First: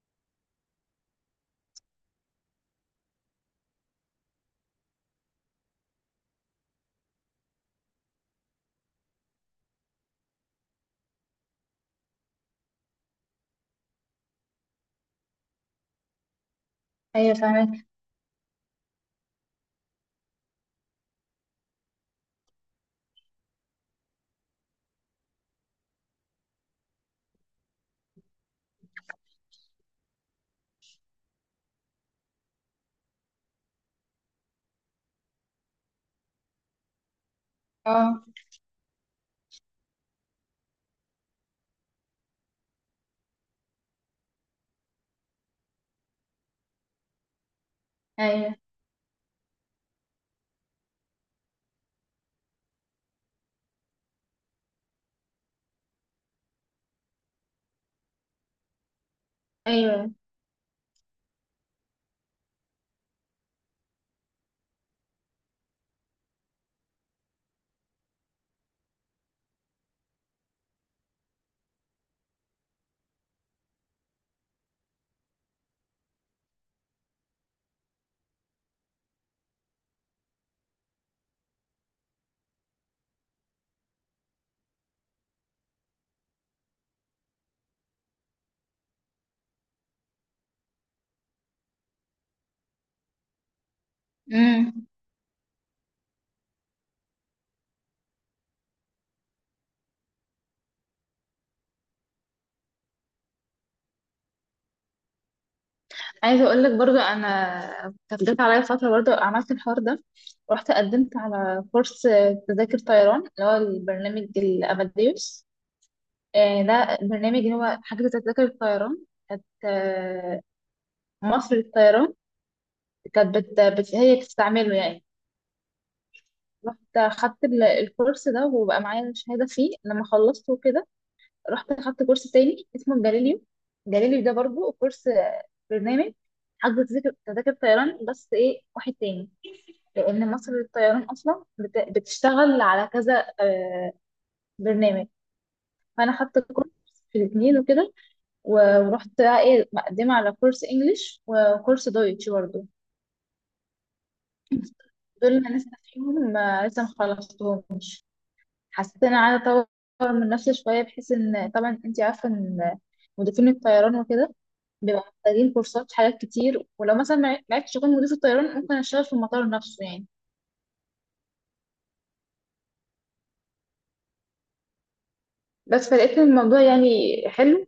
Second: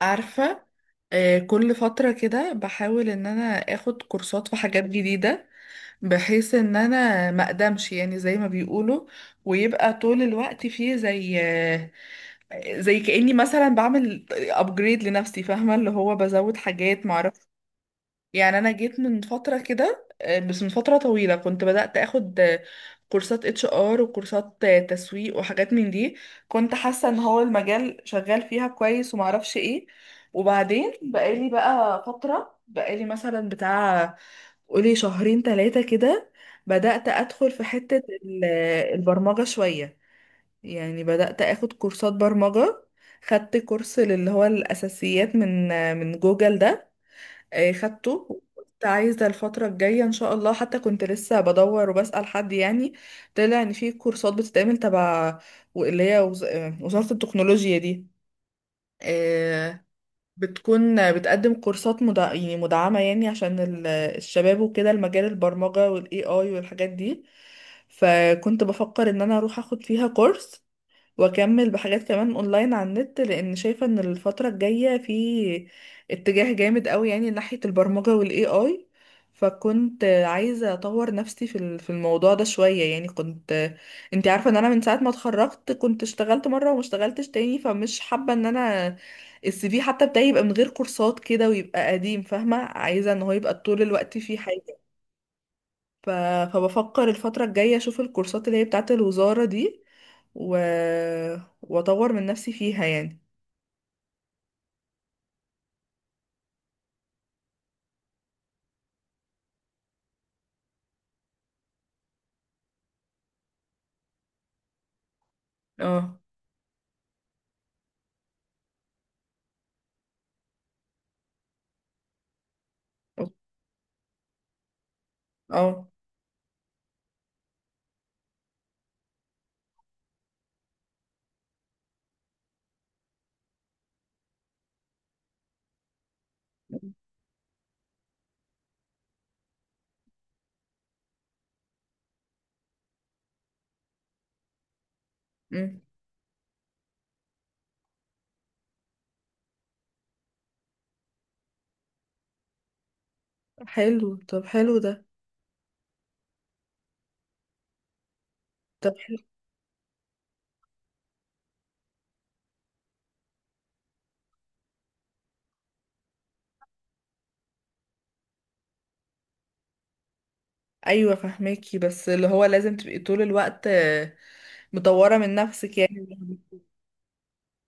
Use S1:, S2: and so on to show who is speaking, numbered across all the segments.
S1: عارفة. كل فترة كده بحاول ان انا اخد كورسات في حاجات جديدة، بحيث ان انا ما اقدمش، يعني زي ما بيقولوا، ويبقى طول الوقت فيه زي كأني مثلا بعمل ابجريد لنفسي، فاهمة؟ اللي هو بزود حاجات
S2: ايوه،
S1: معرفش.
S2: فاهمك.
S1: يعني انا جيت من فتره كده، بس من فتره طويله كنت بدات اخد كورسات HR وكورسات تسويق وحاجات من دي. كنت حاسه ان هو المجال شغال فيها كويس ومعرفش ايه. وبعدين بقالي بقى فتره، بقالي مثلا بتاع قولي شهرين ثلاثه كده، بدات ادخل في حته
S2: اه،
S1: ال- البرمجه شويه، يعني بدات اخد كورسات برمجه. خدت كورس اللي هو الاساسيات من من جوجل ده، خدته.
S2: ايوه،
S1: كنت عايزة الفترة الجاية إن شاء الله، حتى كنت لسه بدور وبسأل حد يعني. طلع إن في كورسات بتتعمل تبع اللي هي وزارة التكنولوجيا دي، آه،
S2: ايوه.
S1: بتكون بتقدم كورسات يعني مدعمة، يعني عشان الشباب وكده، المجال البرمجة والاي اي والحاجات دي. فكنت بفكر ان انا اروح اخد فيها كورس واكمل بحاجات كمان اونلاين على النت، لان شايفه ان الفتره الجايه في اتجاه جامد قوي يعني ناحيه البرمجه والاي اي. فكنت عايزه اطور نفسي في الموضوع ده شويه. يعني كنت، انت عارفه ان انا من ساعه ما اتخرجت كنت اشتغلت مره وما اشتغلتش تاني، فمش حابه ان انا السي في حتى بتاعي يبقى من غير كورسات كده ويبقى قديم، فاهمه؟ عايزه ان هو يبقى طول الوقت فيه حاجه.
S2: امم،
S1: ف... فبفكر الفترة الجاية اشوف الكورسات اللي هي بتاعة الوزارة دي، و... واطور من نفسي فيها يعني.
S2: عايزه اقول لك برضو، انا كانت جت عليا فتره برضو عملت الحوار ده. رحت قدمت على كورس تذاكر طيران، اللي هو البرنامج الاباديوس.
S1: اه.
S2: ده برنامج اللي هو حاجه تذاكر الطيران. كانت مصر للطيران كانت هي بتستعمله يعني.
S1: اه.
S2: رحت خدت الكورس ده وبقى معايا شهاده فيه لما خلصته كده. رحت اخدت كورس تاني اسمه جاليليو. جاليليو ده برضو كورس، برنامج حجز تذاكر طيران، بس ايه، واحد تاني. لان مصر للطيران اصلا بتشتغل على كذا برنامج.
S1: أمم.
S2: فانا خدت كورس في الاثنين وكده. ورحت بقى ايه مقدمه على كورس انجليش وكورس دويتش برضو.
S1: حلو. طب حلو ده.
S2: دول انا لسه فيهم، لسه مخلصتهم.
S1: طب
S2: حسيت ان
S1: حلو.
S2: انا عايزه اطور من نفسي شويه، بحيث ان طبعا انت عارفه ان مضيفين الطيران وكده بيبقى محتاجين كورسات في حاجات كتير، ولو مثلا ما عرفتش اكون مضيف الطيران ممكن اشتغل في المطار نفسه يعني.
S1: ايوه فهماكي، بس اللي هو لازم تبقي طول الوقت مطورة من نفسك
S2: بس
S1: يعني.
S2: فلقيت الموضوع يعني حلو.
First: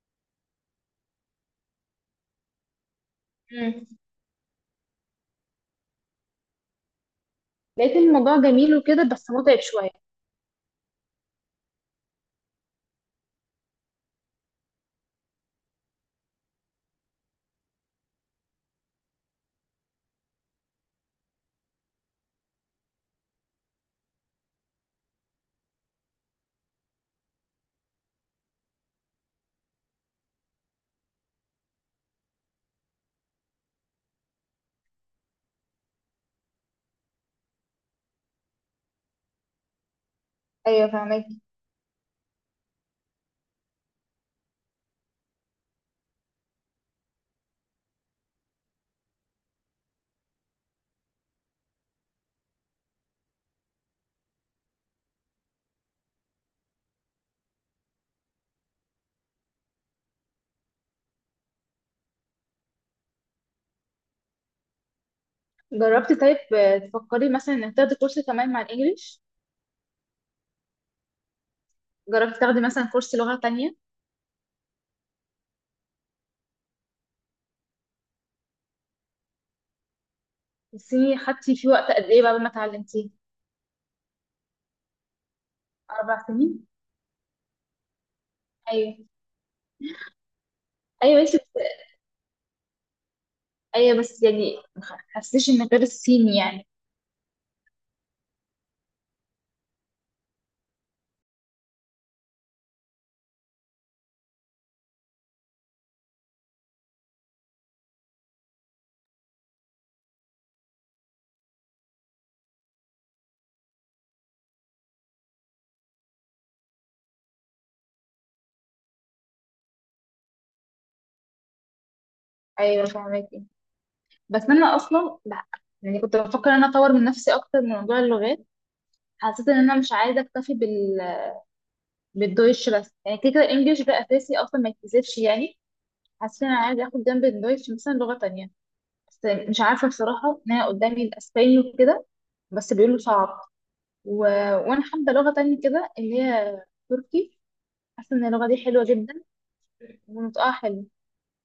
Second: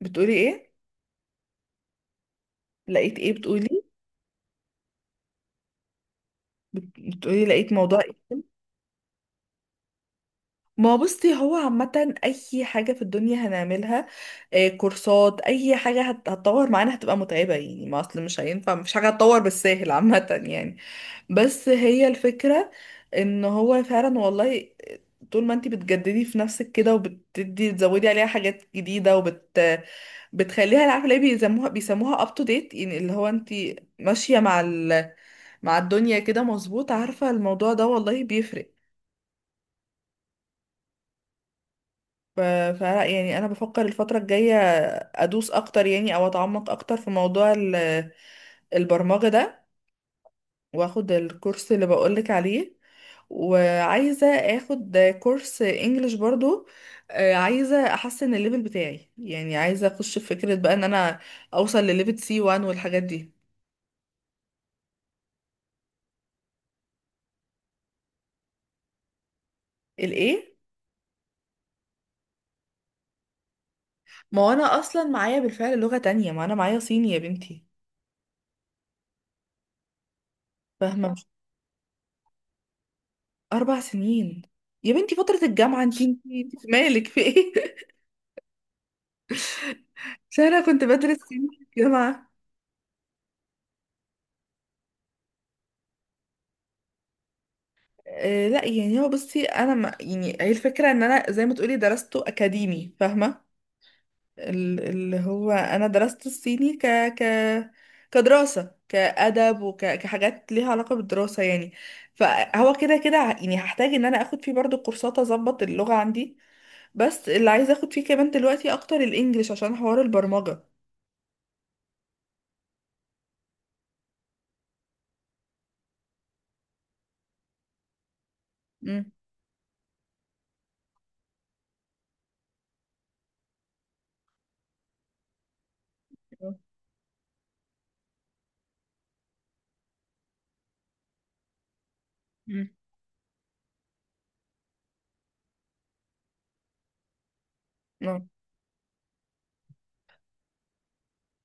S1: بتقولي ايه؟ لقيت ايه بتقولي؟
S2: مم.
S1: بتقولي لقيت
S2: لقيت
S1: موضوع.
S2: الموضوع جميل وكده بس متعب شويه.
S1: ما هو بصي، هو عامة أي حاجة في الدنيا هنعملها، كورسات أي حاجة هتطور معانا هتبقى متعبة يعني. ما أصل مش هينفع، مفيش حاجة هتطور بالساهل عامة يعني. بس هي الفكرة إن هو فعلا والله، طول ما انتي بتجددي في نفسك كده وبتدي تزودي عليها حاجات جديدة وبت بتخليها، عارفة ليه بيسموها up to date؟ يعني اللي هو انتي ماشية مع الدنيا كده. مظبوط؟ عارفة، الموضوع ده والله بيفرق.
S2: ايوه، فهمك.
S1: ف- فلا يعني انا بفكر الفتره الجايه ادوس اكتر، يعني او اتعمق اكتر في موضوع البرمجه ده، واخد الكورس اللي بقولك عليه، وعايزه اخد كورس انجليش برضو. عايزه احسن الليفل بتاعي، يعني عايزه اخش في فكره بقى ان انا اوصل لليفل سي 1 والحاجات دي.
S2: جربتي طيب، تفكري مثلا انك تاخدي كورس كمان مع الانجليش؟
S1: الايه؟
S2: جربتي تاخدي مثلا كورس لغه تانية؟
S1: ما هو انا اصلا معايا بالفعل لغه تانية، ما انا معايا صيني يا بنتي. فاهمه؟
S2: الصيني
S1: مش
S2: خدتي فيه وقت قد ايه بقى ما اتعلمتيه؟
S1: 4 سنين يا بنتي فتره الجامعه، انتي
S2: اربع سنين
S1: في مالك في ايه؟
S2: ايوه.
S1: عشان انا كنت بدرس
S2: ايوه، انت.
S1: سينما في الجامعة.
S2: ايوه، بس يعني ما حسيتش ان غير الصيني يعني.
S1: آه لا، يعني هو بصي، انا ما يعني، هي الفكرة ان انا زي ما تقولي درسته اكاديمي، فاهمة؟ اللي هو انا درست الصيني ك ك كدراسة، كأدب وكحاجات ليها علاقة بالدراسة يعني. فهو كده كده يعني هحتاج ان انا اخد فيه برضو كورسات اظبط اللغة عندي. بس اللي عايزة اخد فيه كمان دلوقتي اكتر الانجليش، عشان حوار البرمجة.
S2: ايوه، فهماكي. بس انا اصلا لا، يعني كنت بفكر ان انا اطور من نفسي اكتر من موضوع اللغات. حسيت ان انا مش عايزه اكتفي بالدويتش بس، يعني كده كده الانجليش ده اساسي اصلا ما يتكسبش يعني. حسيت ان انا عايزه اخد جنب الدويتش مثلا لغه تانية، بس مش عارفه بصراحه ان انا قدامي الاسباني وكده،
S1: امم.
S2: بس بيقولوا صعب. و... وانا حابه لغه تانية كده، اللي هي تركي. حاسه ان اللغه دي حلوه جدا ونطقها حلو.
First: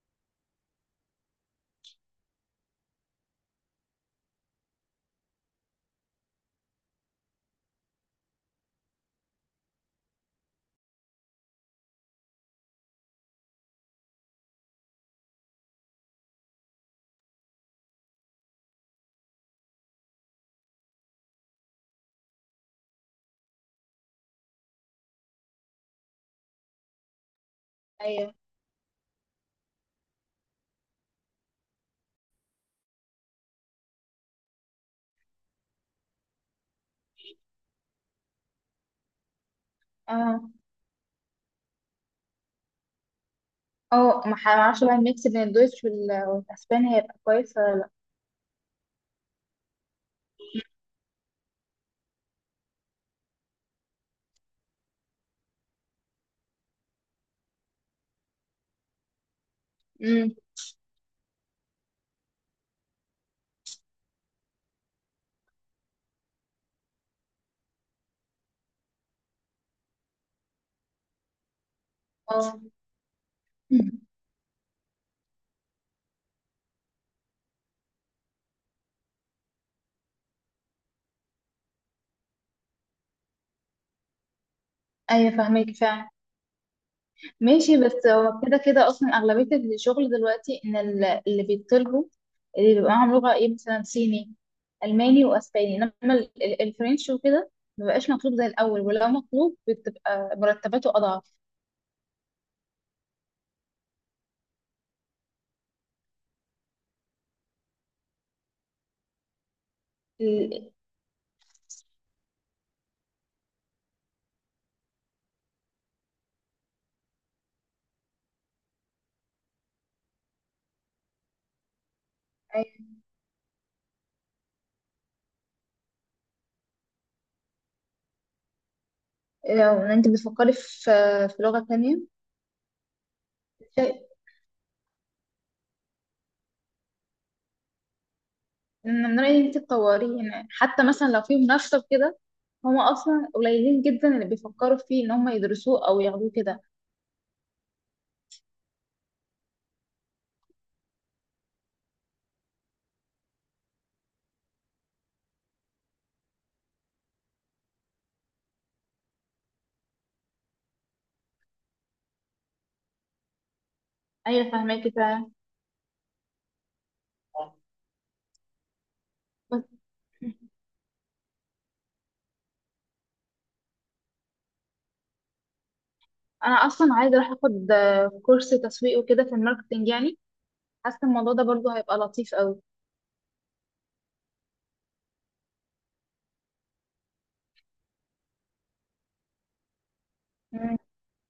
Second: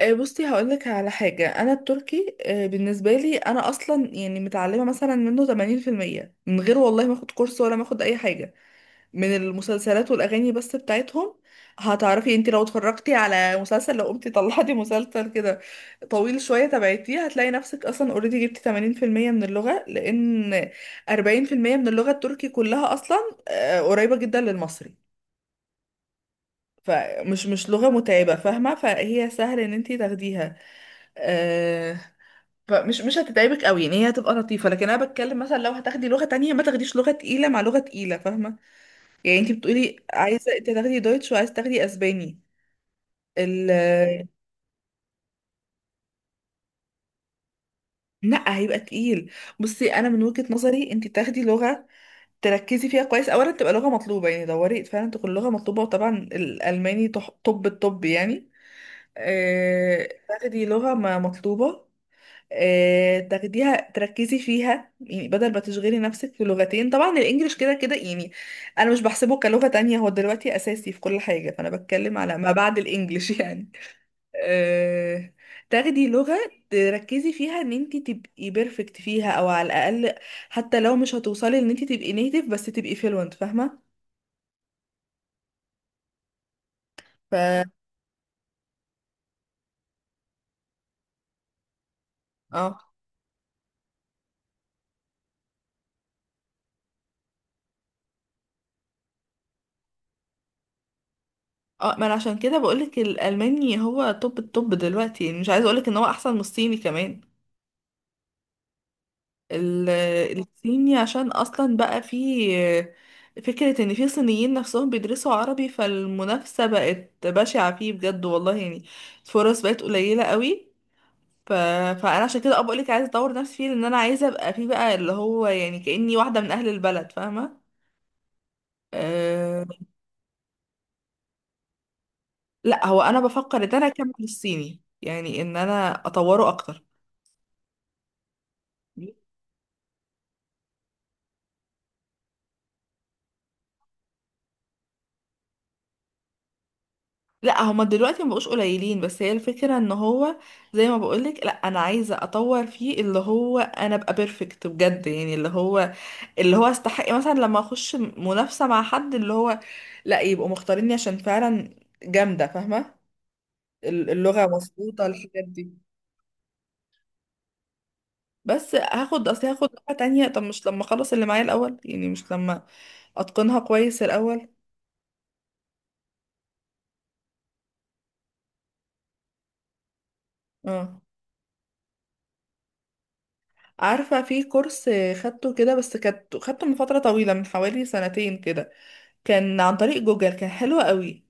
S1: بصي هقولك على حاجة، أنا التركي بالنسبة لي أنا أصلا يعني متعلمة مثلا منه 80% من غير والله ما أخد كورس ولا ما أخد أي حاجة، من المسلسلات والأغاني بس بتاعتهم. هتعرفي انتي لو اتفرجتي على مسلسل، لو قمتي طلعتي مسلسل كده طويل شوية تبعتيه، هتلاقي نفسك أصلا اوريدي جبتي 80% من اللغة. لأن 40% من اللغة التركي كلها أصلا قريبة جدا للمصري. فمش مش لغة
S2: ايوه.
S1: متعبة، فاهمة؟ فهي سهل ان انتي تاخديها. آه، فمش مش هتتعبك قوي يعني، هي هتبقى لطيفه. لكن انا بتكلم مثلا، لو هتاخدي لغه تانية ما تاخديش لغه تقيله مع لغه تقيله، فاهمه؟ يعني انت بتقولي
S2: اه.
S1: عايزه انت تاخدي دويتش وعايزه تاخدي اسباني. ال
S2: اه، ما اعرفش بقى الميكس بين الدويتش والاسباني هيبقى كويس ولا لا؟
S1: لا، هيبقى تقيل. بصي انا من وجهه نظري انت تاخدي لغه تركزي فيها كويس، اولا تبقى لغه مطلوبه، يعني دوري فعلا تكون لغه مطلوبه، وطبعا الالماني طب الطب يعني.
S2: امم.
S1: تاخدي لغه ما مطلوبه، تاخديها تركزي فيها، يعني بدل ما تشغلي نفسك في لغتين. طبعا الانجليش كده كده يعني، انا مش بحسبه كلغة تانية، هو دلوقتي اساسي في كل حاجة، فانا بتكلم على ما
S2: اه.
S1: بعد الانجليش يعني.
S2: مم.
S1: آه، تاخدي لغة تركزي فيها ان انت تبقي بيرفكت فيها، او على الاقل حتى لو مش هتوصلي ان انت تبقي نيتيف، بس تبقي فلوينت، فاهمة؟
S2: ايوه، فاهمك فعلا.
S1: ف
S2: ماشي، بس هو كده كده اصلا اغلبيه الشغل دلوقتي ان اللي بيطلبوا اللي
S1: اه.
S2: بيبقى معاهم لغه ايه، مثلا صيني، الماني واسباني. انما الفرنش وكده مبقاش مطلوب زي الاول، ولو مطلوب بتبقى مرتباته اضعف.
S1: اه. ما انا عشان كده بقولك الالماني هو توب التوب دلوقتي، يعني مش عايزه اقولك ان هو احسن من الصيني كمان. ال-
S2: ال-
S1: الصيني عشان اصلا بقى في فكرة ان في صينيين نفسهم بيدرسوا عربي، فالمنافسة بقت بشعة فيه بجد والله يعني. الفرص بقت قليلة قوي. ف... فانا عشان كده ابقى لك عايزة اطور نفسي فيه، لان انا عايزة ابقى فيه بقى اللي هو يعني كأني واحدة من اهل البلد، فاهمة؟ أه...
S2: لو انت بتفكري في لغه تانية،
S1: لا هو انا بفكر ان انا اكمل الصيني يعني، ان انا اطوره اكتر.
S2: من رأيي انت تطوريه يعني. حتى مثلا لو في منافسة وكده، هما أصلا قليلين جدا اللي بيفكروا فيه إن هما يدرسوه أو ياخدوه كده.
S1: لا هما دلوقتي مبقوش قليلين، بس هي الفكرة ان هو زي ما بقولك، لا انا عايزة اطور فيه، اللي هو انا ابقى بيرفكت بجد يعني، اللي هو استحق مثلا لما اخش منافسة مع حد، اللي هو لا يبقوا مختاريني عشان فعلا جامدة، فاهمة؟ اللغة
S2: أيوة، فهماكي
S1: مظبوطة
S2: فعلا.
S1: الحاجات دي. بس هاخد، اصل
S2: بس
S1: هاخد لغة تانية طب مش لما اخلص اللي معايا الاول، يعني مش لما اتقنها كويس الاول.
S2: أنا أصلا عايزة أروح أخد كورس تسويق وكده في الماركتينج يعني. حاسة
S1: اه،
S2: الموضوع ده برضه هيبقى لطيف أوي.
S1: عارفة في كورس خدته كده، بس كانت خدته من فترة طويلة، من حوالي سنتين كده. كان عن طريق جوجل، كان
S2: مم.
S1: حلو قوي.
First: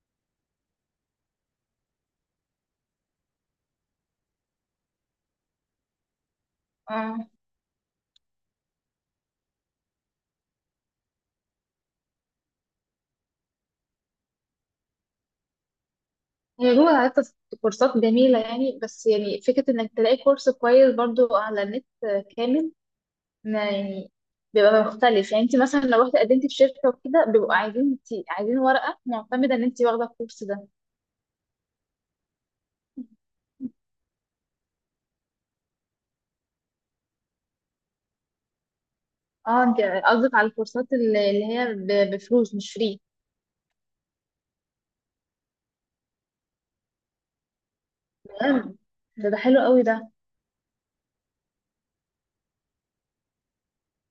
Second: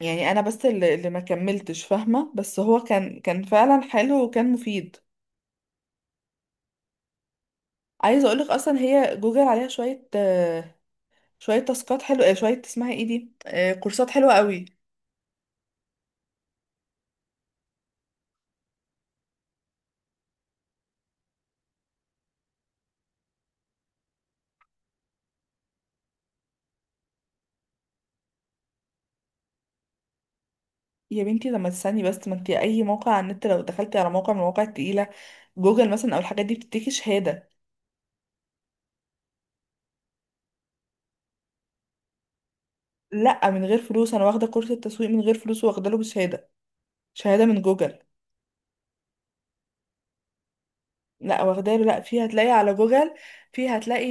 S1: يعني انا بس اللي ما كملتش، فاهمه؟ بس هو كان فعلا حلو وكان مفيد.
S2: اه،
S1: عايزه اقولك اصلا هي جوجل عليها شويه، شويه تاسكات حلوه، شويه اسمها ايه دي، كورسات حلوه قوي.
S2: هي جوجل عادة كورسات جميلة يعني، بس يعني فكرة إنك تلاقي كورس كويس برضه على النت كامل، ما يعني بيبقى مختلف. يعني انت مثلا لو رحت قدمتي في شركه وكده بيبقوا عايزين عايزين ورقه معتمده ان انت واخده الكورس ده.
S1: يا بنتي لما تستني بس، ما انت اي موقع على النت لو دخلتي على موقع من المواقع التقيله، جوجل مثلا او الحاجات دي، بتديكي شهاده.
S2: اه، انت قصدك على الكورسات اللي هي بفلوس مش فري؟
S1: لا من غير فلوس، انا واخده كورس التسويق من غير فلوس، واخده له بشهاده، شهاده من جوجل.
S2: تمام. ده حلو قوي ده.
S1: لا واخداله، لا في، هتلاقي على جوجل، في هتلاقي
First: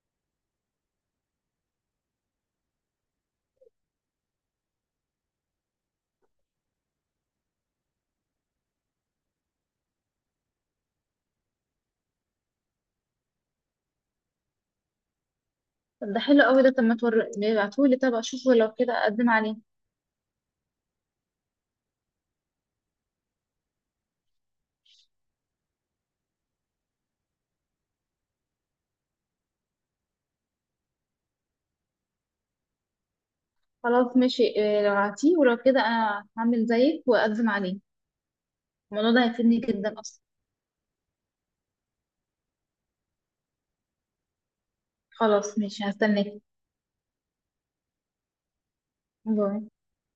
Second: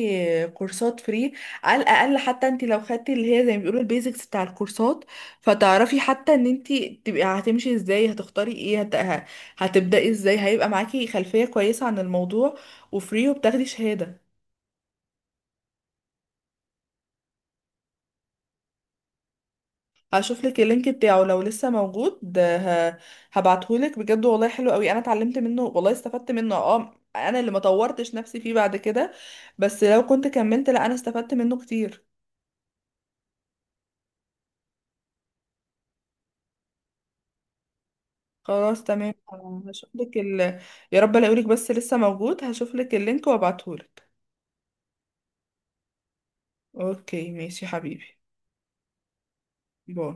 S1: كورسات فري. على الاقل حتى انت لو خدتي اللي هي زي ما بيقولوا البيزكس بتاع الكورسات، فتعرفي حتى ان انت تبقي هتمشي ازاي، هتختاري ايه، هتبداي ازاي، هيبقى معاكي خلفية كويسة عن الموضوع، وفري، وبتاخدي شهادة.
S2: طب ده حلو قوي ده. طب ما تور... ابعتهولي، طب اشوفه لو كده اقدم عليه.
S1: هشوف لك اللينك بتاعه لو لسه موجود، هبعتهولك. بجد والله حلو قوي، انا اتعلمت منه والله، استفدت منه. اه انا اللي ما طورتش نفسي فيه بعد كده، بس لو كنت كملت، لا انا استفدت منه كتير.
S2: خلاص، ماشي. اه، لو عطيه ولو كده انا هعمل زيك واقدم عليه.
S1: خلاص
S2: الموضوع
S1: تمام.
S2: ده هيفيدني
S1: هشوف
S2: جدا
S1: لك
S2: اصلا.
S1: يا رب الاقيلك، بس لسه موجود. هشوف لك اللينك وابعتهولك.
S2: خلاص، ماشي، هستناك.
S1: اوكي ماشي يا حبيبي.
S2: باي.
S1: باي.